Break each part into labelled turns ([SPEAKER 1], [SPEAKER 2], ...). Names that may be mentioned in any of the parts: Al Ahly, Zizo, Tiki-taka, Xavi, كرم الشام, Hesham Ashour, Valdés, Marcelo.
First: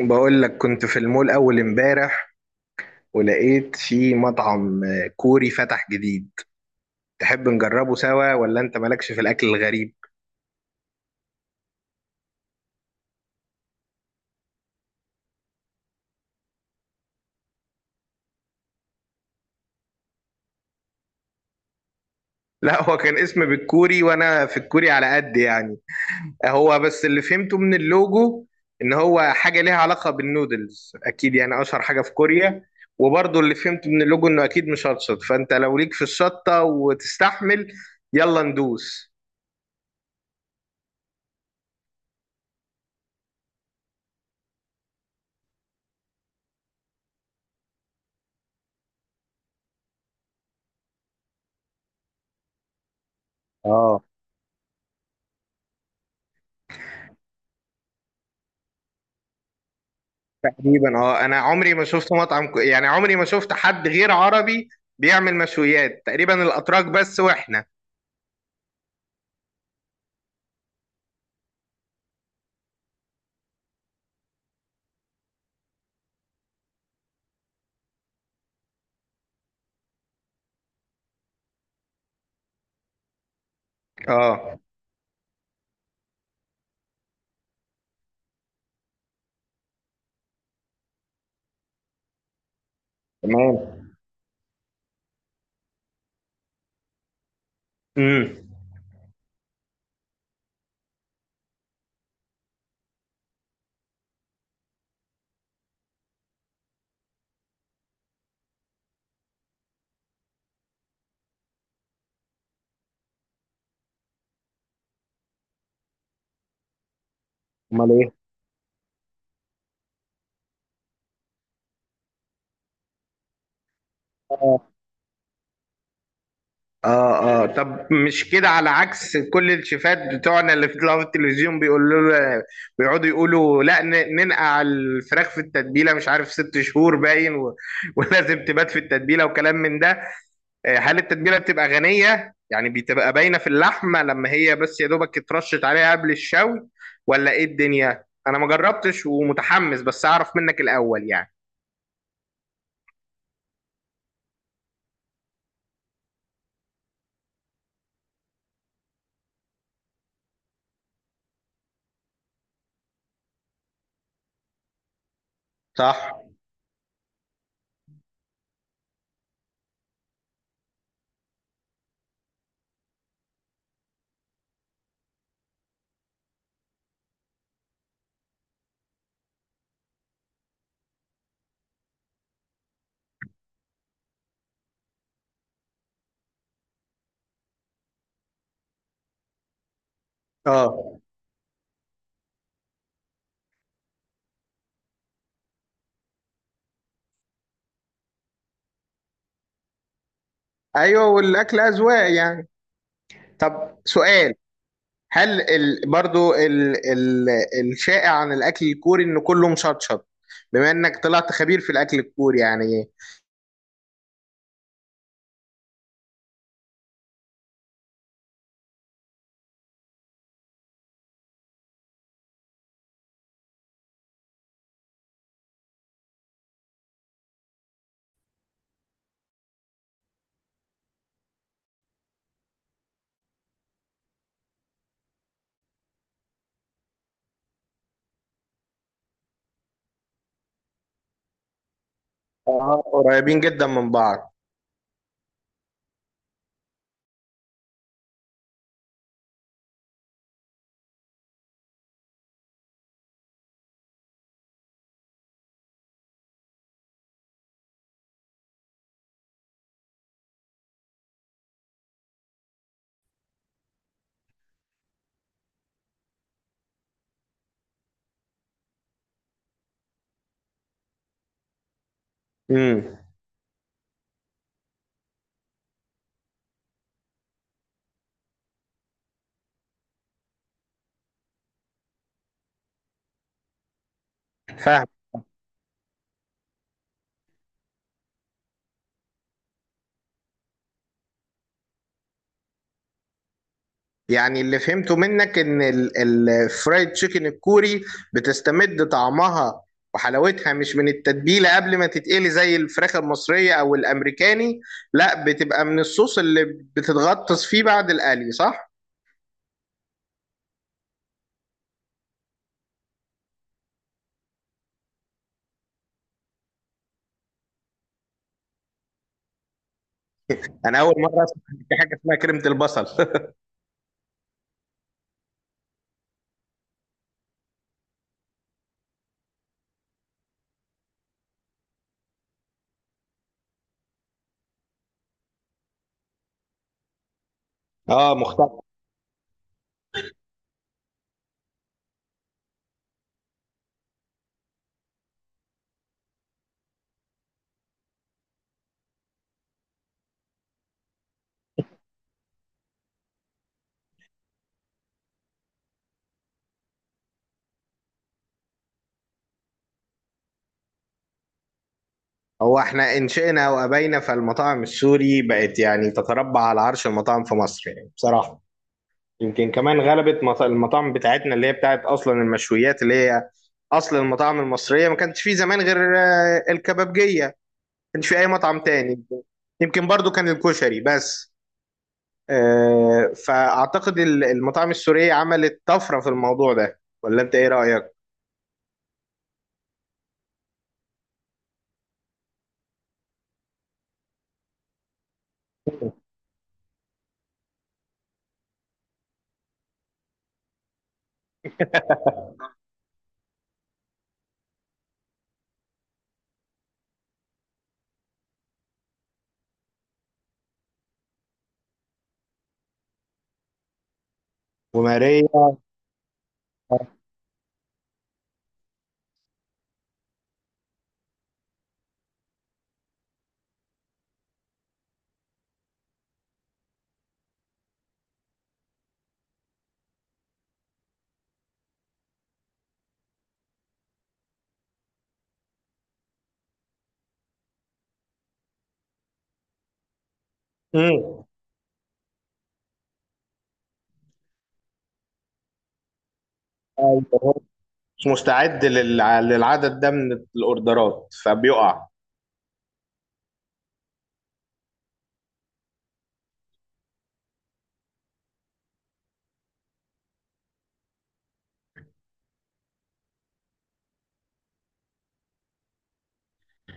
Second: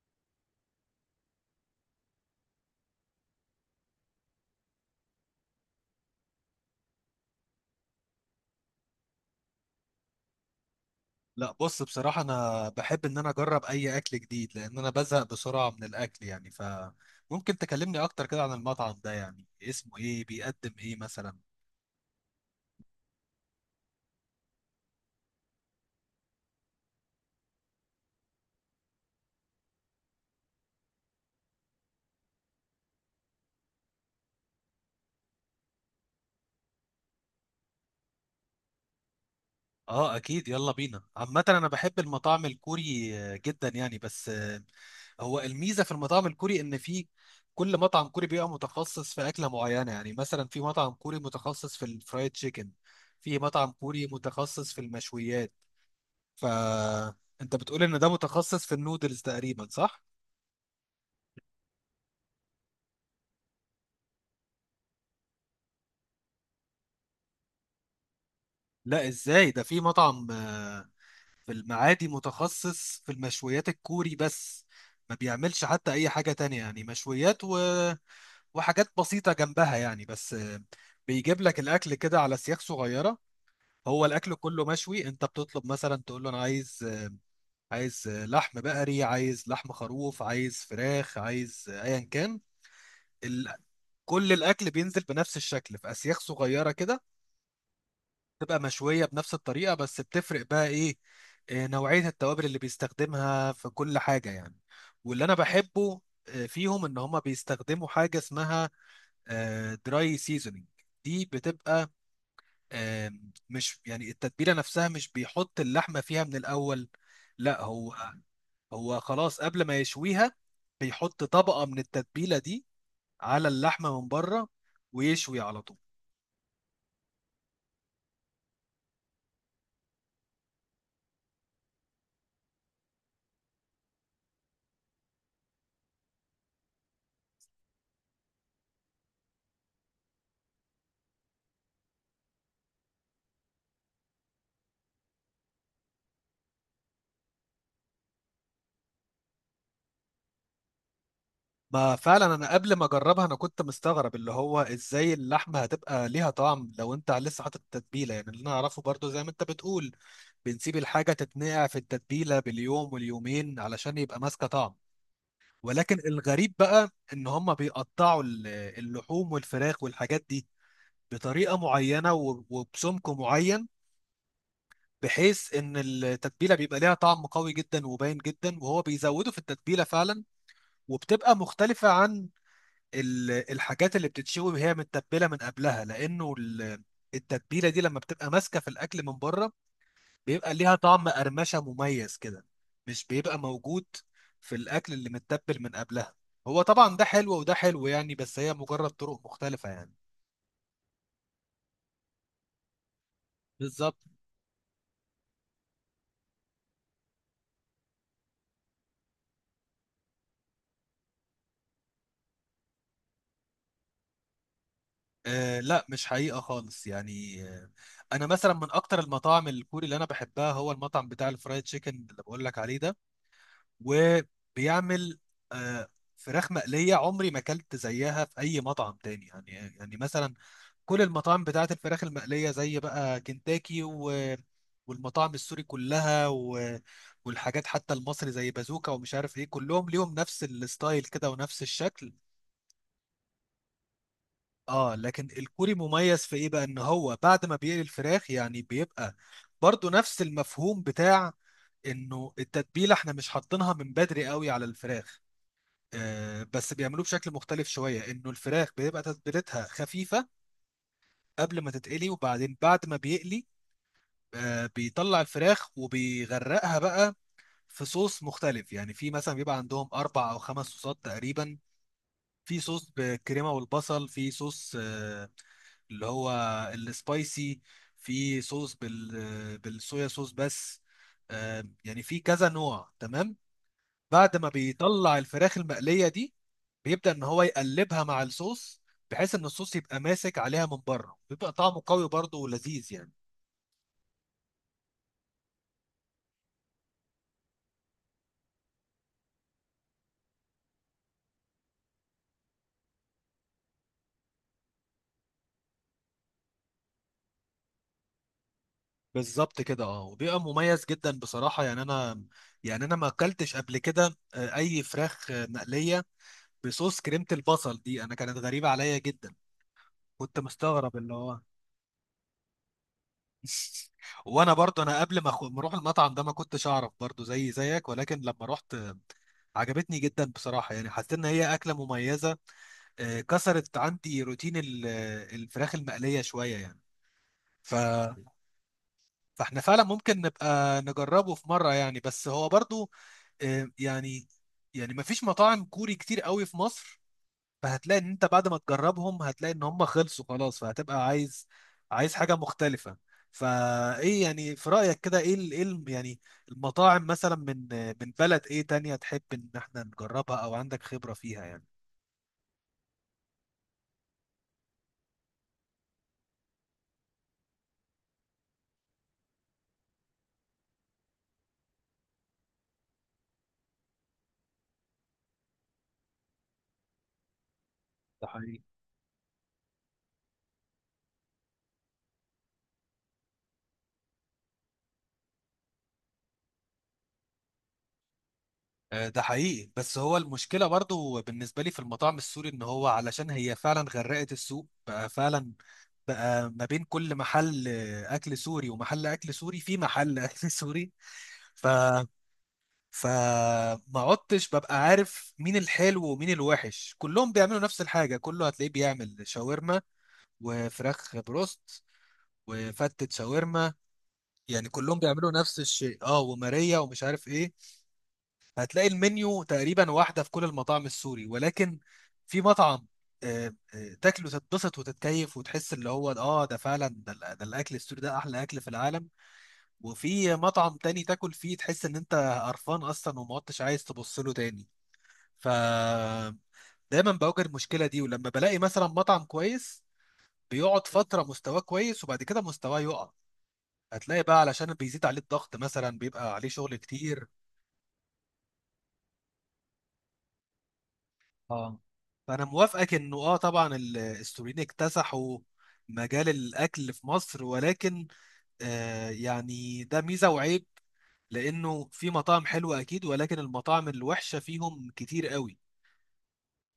[SPEAKER 1] بقول لك كنت في المول أول امبارح، ولقيت في مطعم كوري فتح جديد. تحب نجربه سوا ولا أنت مالكش في الأكل الغريب؟
[SPEAKER 2] لا بص، بصراحة أنا بحب إن أنا أجرب أي أكل جديد لأن أنا بزهق بسرعة من الأكل، يعني فممكن تكلمني أكتر كده عن المطعم ده، يعني اسمه إيه، بيقدم إيه مثلا.
[SPEAKER 1] لا، هو كان اسم بالكوري وأنا في الكوري على قد يعني. هو بس اللي فهمته من اللوجو إن هو حاجة ليها علاقة بالنودلز أكيد، يعني أشهر حاجة في كوريا. وبرضه اللي فهمته من اللوجو إنه أكيد مشطشط، فأنت لو ليك في الشطة وتستحمل، يلا ندوس.
[SPEAKER 2] آه أكيد، يلا بينا. عامة أنا بحب المطاعم الكوري جدا يعني، بس هو الميزة في المطاعم الكوري إن في كل مطعم كوري بيبقى متخصص في أكلة معينة، يعني مثلا في مطعم كوري متخصص في الفرايد تشيكن، في مطعم
[SPEAKER 1] اه،
[SPEAKER 2] كوري متخصص في المشويات. فأنت بتقول إن ده متخصص في النودلز تقريبا، صح؟
[SPEAKER 1] تقريبا. اه، انا عمري ما شفت يعني عمري ما شفت حد غير عربي بيعمل مشويات تقريبا، الاتراك بس، واحنا.
[SPEAKER 2] لا ازاي، ده في مطعم في المعادي متخصص في المشويات الكوري بس، ما بيعملش حتى اي حاجة تانية، يعني مشويات وحاجات بسيطة جنبها يعني، بس بيجيب لك الاكل كده على سياخ صغيرة. هو الاكل
[SPEAKER 1] اه.
[SPEAKER 2] كله مشوي، انت بتطلب مثلا تقول له انا عايز عايز لحم بقري، عايز لحم خروف، عايز فراخ، عايز ايا كان ال...
[SPEAKER 1] تمام.
[SPEAKER 2] كل الاكل بينزل بنفس الشكل في اسياخ صغيرة كده،
[SPEAKER 1] امم.
[SPEAKER 2] تبقى مشوية بنفس الطريقة، بس بتفرق بقى ايه، نوعية التوابل اللي بيستخدمها في كل حاجة يعني. واللي انا بحبه فيهم ان هما بيستخدموا حاجة اسمها دراي سيزونينج، دي بتبقى آه، مش يعني التتبيلة نفسها، مش بيحط اللحمة فيها من الاول، لا
[SPEAKER 1] امال
[SPEAKER 2] هو
[SPEAKER 1] ايه.
[SPEAKER 2] هو خلاص قبل ما يشويها بيحط طبقة من التتبيلة دي على اللحمة من بره،
[SPEAKER 1] اه.
[SPEAKER 2] ويشوي على طول.
[SPEAKER 1] اه. آه. طب مش كده على عكس كل الشيفات بتوعنا اللي في طلعوا في التلفزيون؟ بيقولوا له، بيقعدوا يقولوا لا ننقع الفراخ في التتبيله مش عارف 6 شهور باين و... ولازم تبات في التتبيله وكلام من ده. هل التتبيله بتبقى غنيه، يعني بتبقى باينه في اللحمه، لما هي بس يا دوبك اترشت عليها قبل الشوي، ولا ايه الدنيا؟ انا ما جربتش ومتحمس، بس اعرف منك الاول يعني.
[SPEAKER 2] ما فعلا انا قبل ما اجربها انا كنت مستغرب اللي هو ازاي اللحمه هتبقى ليها طعم لو انت لسه حاطط التتبيله، يعني اللي انا اعرفه برضو زي ما انت بتقول، بنسيب الحاجه تتنقع في التتبيله باليوم واليومين علشان يبقى ماسكه طعم. ولكن
[SPEAKER 1] صح.
[SPEAKER 2] الغريب بقى ان هم بيقطعوا اللحوم والفراخ والحاجات دي بطريقه معينه وبسمك معين، بحيث ان التتبيله بيبقى ليها طعم قوي جدا وباين جدا، وهو بيزودوا في التتبيله فعلا. وبتبقى مختلفه عن الحاجات اللي بتتشوي وهي متبله من قبلها، لانه التتبيله دي لما بتبقى ماسكه في الاكل من بره بيبقى ليها
[SPEAKER 1] اه.
[SPEAKER 2] طعم قرمشه مميز كده، مش بيبقى موجود في الاكل اللي متبل من قبلها. هو طبعا ده حلو وده حلو يعني، بس هي مجرد طرق مختلفه يعني.
[SPEAKER 1] ايوه، والاكل اذواق يعني. طب
[SPEAKER 2] بالظبط.
[SPEAKER 1] سؤال. هل برضو الشائع عن الاكل الكوري انه كله مشطشط، بما انك طلعت خبير في الاكل الكوري يعني؟
[SPEAKER 2] آه لا مش حقيقه خالص يعني، آه انا مثلا من اكتر المطاعم الكوري اللي انا بحبها هو المطعم بتاع الفرايد تشيكن اللي بقول لك عليه ده. وبيعمل آه، فراخ مقلية عمري ما اكلت زيها في اي مطعم تاني، يعني يعني مثلا كل المطاعم بتاعت الفراخ المقلية زي بقى كنتاكي والمطاعم السوري كلها والحاجات حتى المصري زي بازوكا ومش عارف ايه، كلهم ليهم نفس الستايل كده ونفس الشكل.
[SPEAKER 1] قريبين جدا من بعض.
[SPEAKER 2] اه لكن الكوري مميز في ايه بقى، ان هو بعد ما بيقلي الفراخ يعني بيبقى برضو نفس المفهوم بتاع انه التتبيله احنا مش حاطينها من بدري قوي على الفراخ، بس بيعملوه بشكل مختلف شوية، إنه الفراخ بيبقى تتبيلتها خفيفة قبل ما تتقلي، وبعدين بعد ما بيقلي بيطلع الفراخ وبيغرقها بقى في صوص مختلف، يعني في مثلا بيبقى عندهم أربع أو خمس صوصات تقريبا. في صوص
[SPEAKER 1] امم.
[SPEAKER 2] بالكريمة والبصل، في صوص اللي هو السبايسي، في صوص بالصويا صوص بس، يعني في كذا نوع. تمام، بعد ما بيطلع الفراخ المقلية دي بيبدأ إن هو يقلبها مع الصوص، بحيث إن الصوص يبقى ماسك عليها من بره، بيبقى طعمه قوي برضه ولذيذ يعني.
[SPEAKER 1] يعني اللي فهمته منك ان الفرايد تشيكن الكوري بتستمد طعمها وحلاوتها مش من التتبيلة قبل ما تتقلي، زي الفراخ المصرية او الامريكاني، لا، بتبقى من الصوص اللي بتتغطس فيه بعد القلي، صح؟
[SPEAKER 2] بالظبط كده، اه وبيبقى مميز جدا بصراحة. يعني أنا، يعني أنا ما أكلتش قبل كده أي فراخ مقلية بصوص كريمة البصل دي، أنا كانت غريبة عليا جدا، كنت
[SPEAKER 1] انا اول
[SPEAKER 2] مستغرب اللي
[SPEAKER 1] مرة
[SPEAKER 2] هو
[SPEAKER 1] اسمع إن في حاجة اسمها كريمة البصل.
[SPEAKER 2] وانا برضو انا قبل ما ما اروح المطعم ده ما كنتش اعرف برضو زي زيك، ولكن لما رحت عجبتني جدا بصراحة، يعني حسيت ان هي اكلة مميزة، كسرت عندي روتين الفراخ المقلية شوية يعني. ف...
[SPEAKER 1] اه، مختلف.
[SPEAKER 2] فاحنا فعلا ممكن نبقى نجربه في مرة يعني، بس هو برضو آه، يعني يعني ما فيش مطاعم كوري كتير قوي في مصر، فهتلاقي ان انت بعد ما تجربهم هتلاقي ان هم خلصوا خلاص، فهتبقى عايز عايز حاجة مختلفة. فايه يعني في رأيك كده، ايه ايه يعني المطاعم مثلا من من بلد ايه تانية تحب ان احنا نجربها او عندك خبرة فيها؟
[SPEAKER 1] هو احنا انشئنا وابينا فالمطاعم السوري بقت يعني تتربع على عرش المطاعم في مصر يعني بصراحة. يمكن كمان غلبت المطاعم بتاعتنا اللي هي بتاعت اصلا المشويات، اللي هي اصل المطاعم المصريه. ما كانش في زمان غير الكبابجيه، ما كانش في اي مطعم
[SPEAKER 2] يعني
[SPEAKER 1] تاني، يمكن برضو كان الكشري بس. فاعتقد المطاعم السوريه عملت طفره في الموضوع ده، ولا انت ايه رايك؟
[SPEAKER 2] ده حقيقي، بس هو المشكلة برضو بالنسبة لي في المطاعم السوري ان هو علشان هي فعلا غرقت السوق بقى فعلا، بقى ما بين كل محل اكل سوري ومحل اكل سوري في محل اكل سوري. ف فما عدتش ببقى عارف مين الحلو ومين الوحش، كلهم بيعملوا نفس الحاجة. كله هتلاقيه بيعمل شاورما وفراخ بروست وفتة شاورما، يعني كلهم
[SPEAKER 1] وماريا.
[SPEAKER 2] بيعملوا نفس الشيء، اه وماريا ومش عارف ايه. هتلاقي المنيو تقريبا واحدة في كل المطاعم السوري، ولكن في مطعم تاكله تتبسط وتتكيف وتحس اللي هو اه ده فعلا ده, ده الاكل السوري، ده احلى اكل في العالم. وفي مطعم تاني تاكل فيه تحس ان انت قرفان اصلا وما عدتش عايز تبص له تاني. ف دايما بواجه المشكلة دي، ولما بلاقي مثلا مطعم كويس بيقعد فترة
[SPEAKER 1] مم.
[SPEAKER 2] مستواه كويس وبعد كده مستواه يقع، هتلاقي بقى علشان بيزيد عليه الضغط مثلا بيبقى عليه شغل كتير.
[SPEAKER 1] أيوة. مش مستعد للعدد ده من الاوردرات
[SPEAKER 2] اه،
[SPEAKER 1] فبيقع.
[SPEAKER 2] فانا موافقك انه اه طبعا السوريين اكتسحوا مجال الاكل في مصر، ولكن آه يعني ده ميزه وعيب، لانه في مطاعم حلوه اكيد، ولكن المطاعم الوحشه فيهم كتير قوي.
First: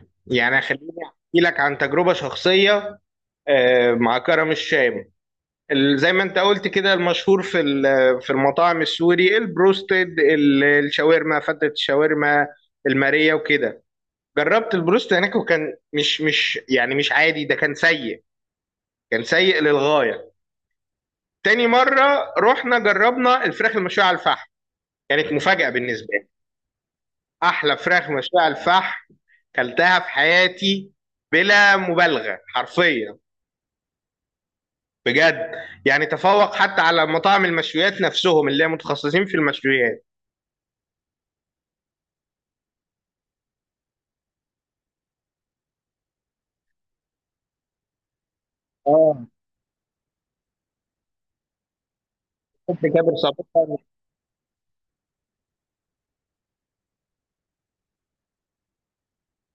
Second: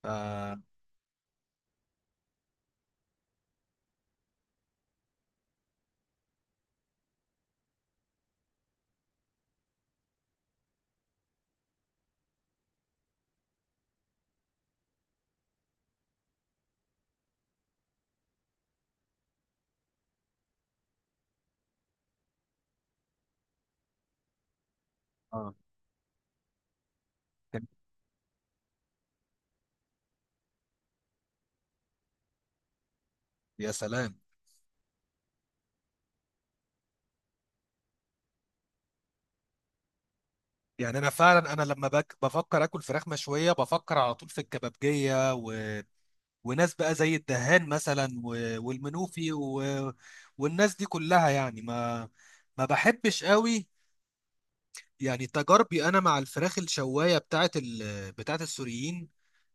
[SPEAKER 2] ف اه
[SPEAKER 1] يعني خليني احكي لك عن تجربه شخصيه مع كرم الشام. زي ما انت قلت كده المشهور في في المطاعم السوري البروستد، الشاورما، فتة الشاورما، المارية، وكده. جربت البروست هناك وكان مش يعني مش عادي، ده كان سيء، كان سيء للغاية. تاني مرة رحنا جربنا الفراخ المشوية على الفحم، كانت مفاجأة بالنسبة لي،
[SPEAKER 2] كان-
[SPEAKER 1] أحلى فراخ مشوية على الفحم كلتها في حياتي، بلا مبالغة، حرفيا،
[SPEAKER 2] يا سلام.
[SPEAKER 1] بجد. يعني تفوق حتى على مطاعم المشويات نفسهم اللي هي متخصصين في المشويات.
[SPEAKER 2] يعني انا فعلا انا لما بفكر اكل فراخ مشويه بفكر على طول في الكبابجيه وناس بقى زي الدهان مثلا والمنوفي والناس دي كلها يعني ما، ما
[SPEAKER 1] حب جابر.
[SPEAKER 2] بحبش قوي.
[SPEAKER 1] صابون.
[SPEAKER 2] يعني تجاربي انا مع الفراخ الشوايه بتاعت بتاعت السوريين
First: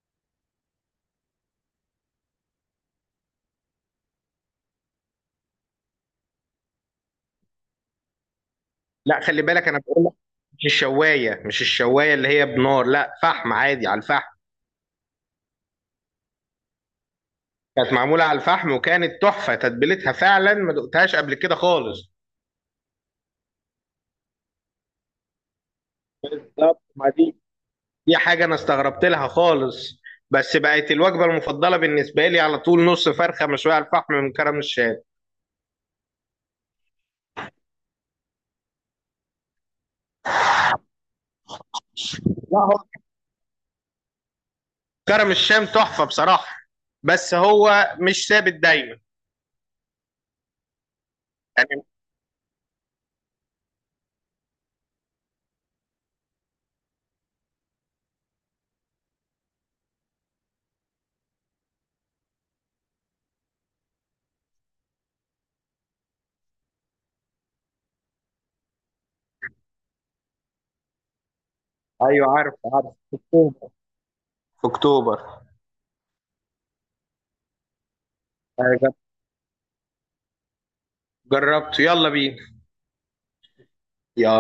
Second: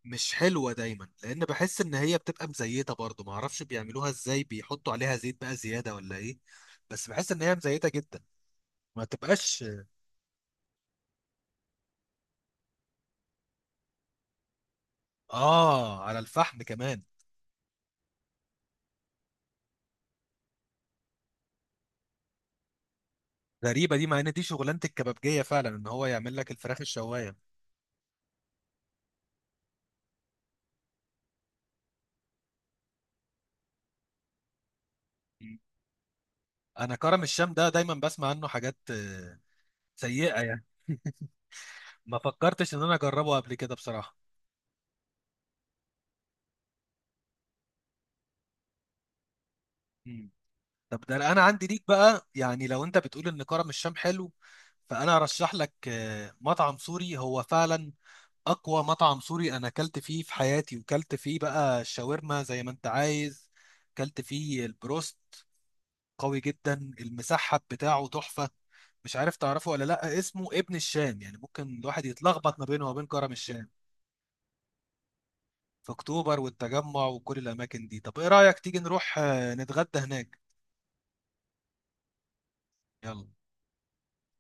[SPEAKER 2] مش حلوه دايما، لان بحس ان هي بتبقى مزيته، برضو ما اعرفش بيعملوها ازاي، بيحطوا عليها زيت بقى زياده ولا ايه، بس بحس ان هي مزيته جدا، ما
[SPEAKER 1] لا، خلي
[SPEAKER 2] تبقاش.
[SPEAKER 1] بالك انا بقول لك، مش الشوايه، مش الشوايه اللي هي بنار، لا، فحم عادي، على الفحم.
[SPEAKER 2] اه على الفحم كمان.
[SPEAKER 1] كانت معموله على الفحم وكانت تحفه، تتبيلتها فعلا ما دقتهاش قبل كده خالص.
[SPEAKER 2] غريبه دي، مع ان دي شغلانه الكبابجيه فعلا ان هو يعمل لك الفراخ
[SPEAKER 1] بالظبط، ما
[SPEAKER 2] الشوايه.
[SPEAKER 1] دي، دي حاجه انا استغربت لها خالص. بس بقت الوجبه المفضله بالنسبه لي على طول، نص فرخه مشويه على الفحم من كرم الشام.
[SPEAKER 2] م. انا كرم الشام ده دايما بسمع عنه حاجات سيئه يعني، ما
[SPEAKER 1] لا، هو
[SPEAKER 2] فكرتش ان انا اجربه قبل كده بصراحه.
[SPEAKER 1] كرم الشام تحفه بصراحه، بس هو مش ثابت دايما.
[SPEAKER 2] م. طب ده انا عندي ليك
[SPEAKER 1] يعني
[SPEAKER 2] بقى، يعني لو انت بتقول ان كرم الشام حلو، فانا ارشح لك مطعم سوري هو فعلا اقوى مطعم سوري انا اكلت فيه في حياتي، وكلت فيه بقى الشاورما زي ما انت عايز، كلت فيه البروست. قوي جدا، المسحب بتاعه تحفة. مش عارف تعرفه ولا لا، اسمه ابن الشام، يعني ممكن الواحد
[SPEAKER 1] ايوه، عارف
[SPEAKER 2] يتلخبط ما بينه
[SPEAKER 1] عارف،
[SPEAKER 2] وبين
[SPEAKER 1] في
[SPEAKER 2] كرم
[SPEAKER 1] اكتوبر،
[SPEAKER 2] الشام.
[SPEAKER 1] في اكتوبر.
[SPEAKER 2] في اكتوبر والتجمع وكل الاماكن دي. طب ايه رايك تيجي
[SPEAKER 1] آه،
[SPEAKER 2] نروح نتغدى هناك؟
[SPEAKER 1] جربته، يلا بينا.
[SPEAKER 2] يلا.
[SPEAKER 1] يلا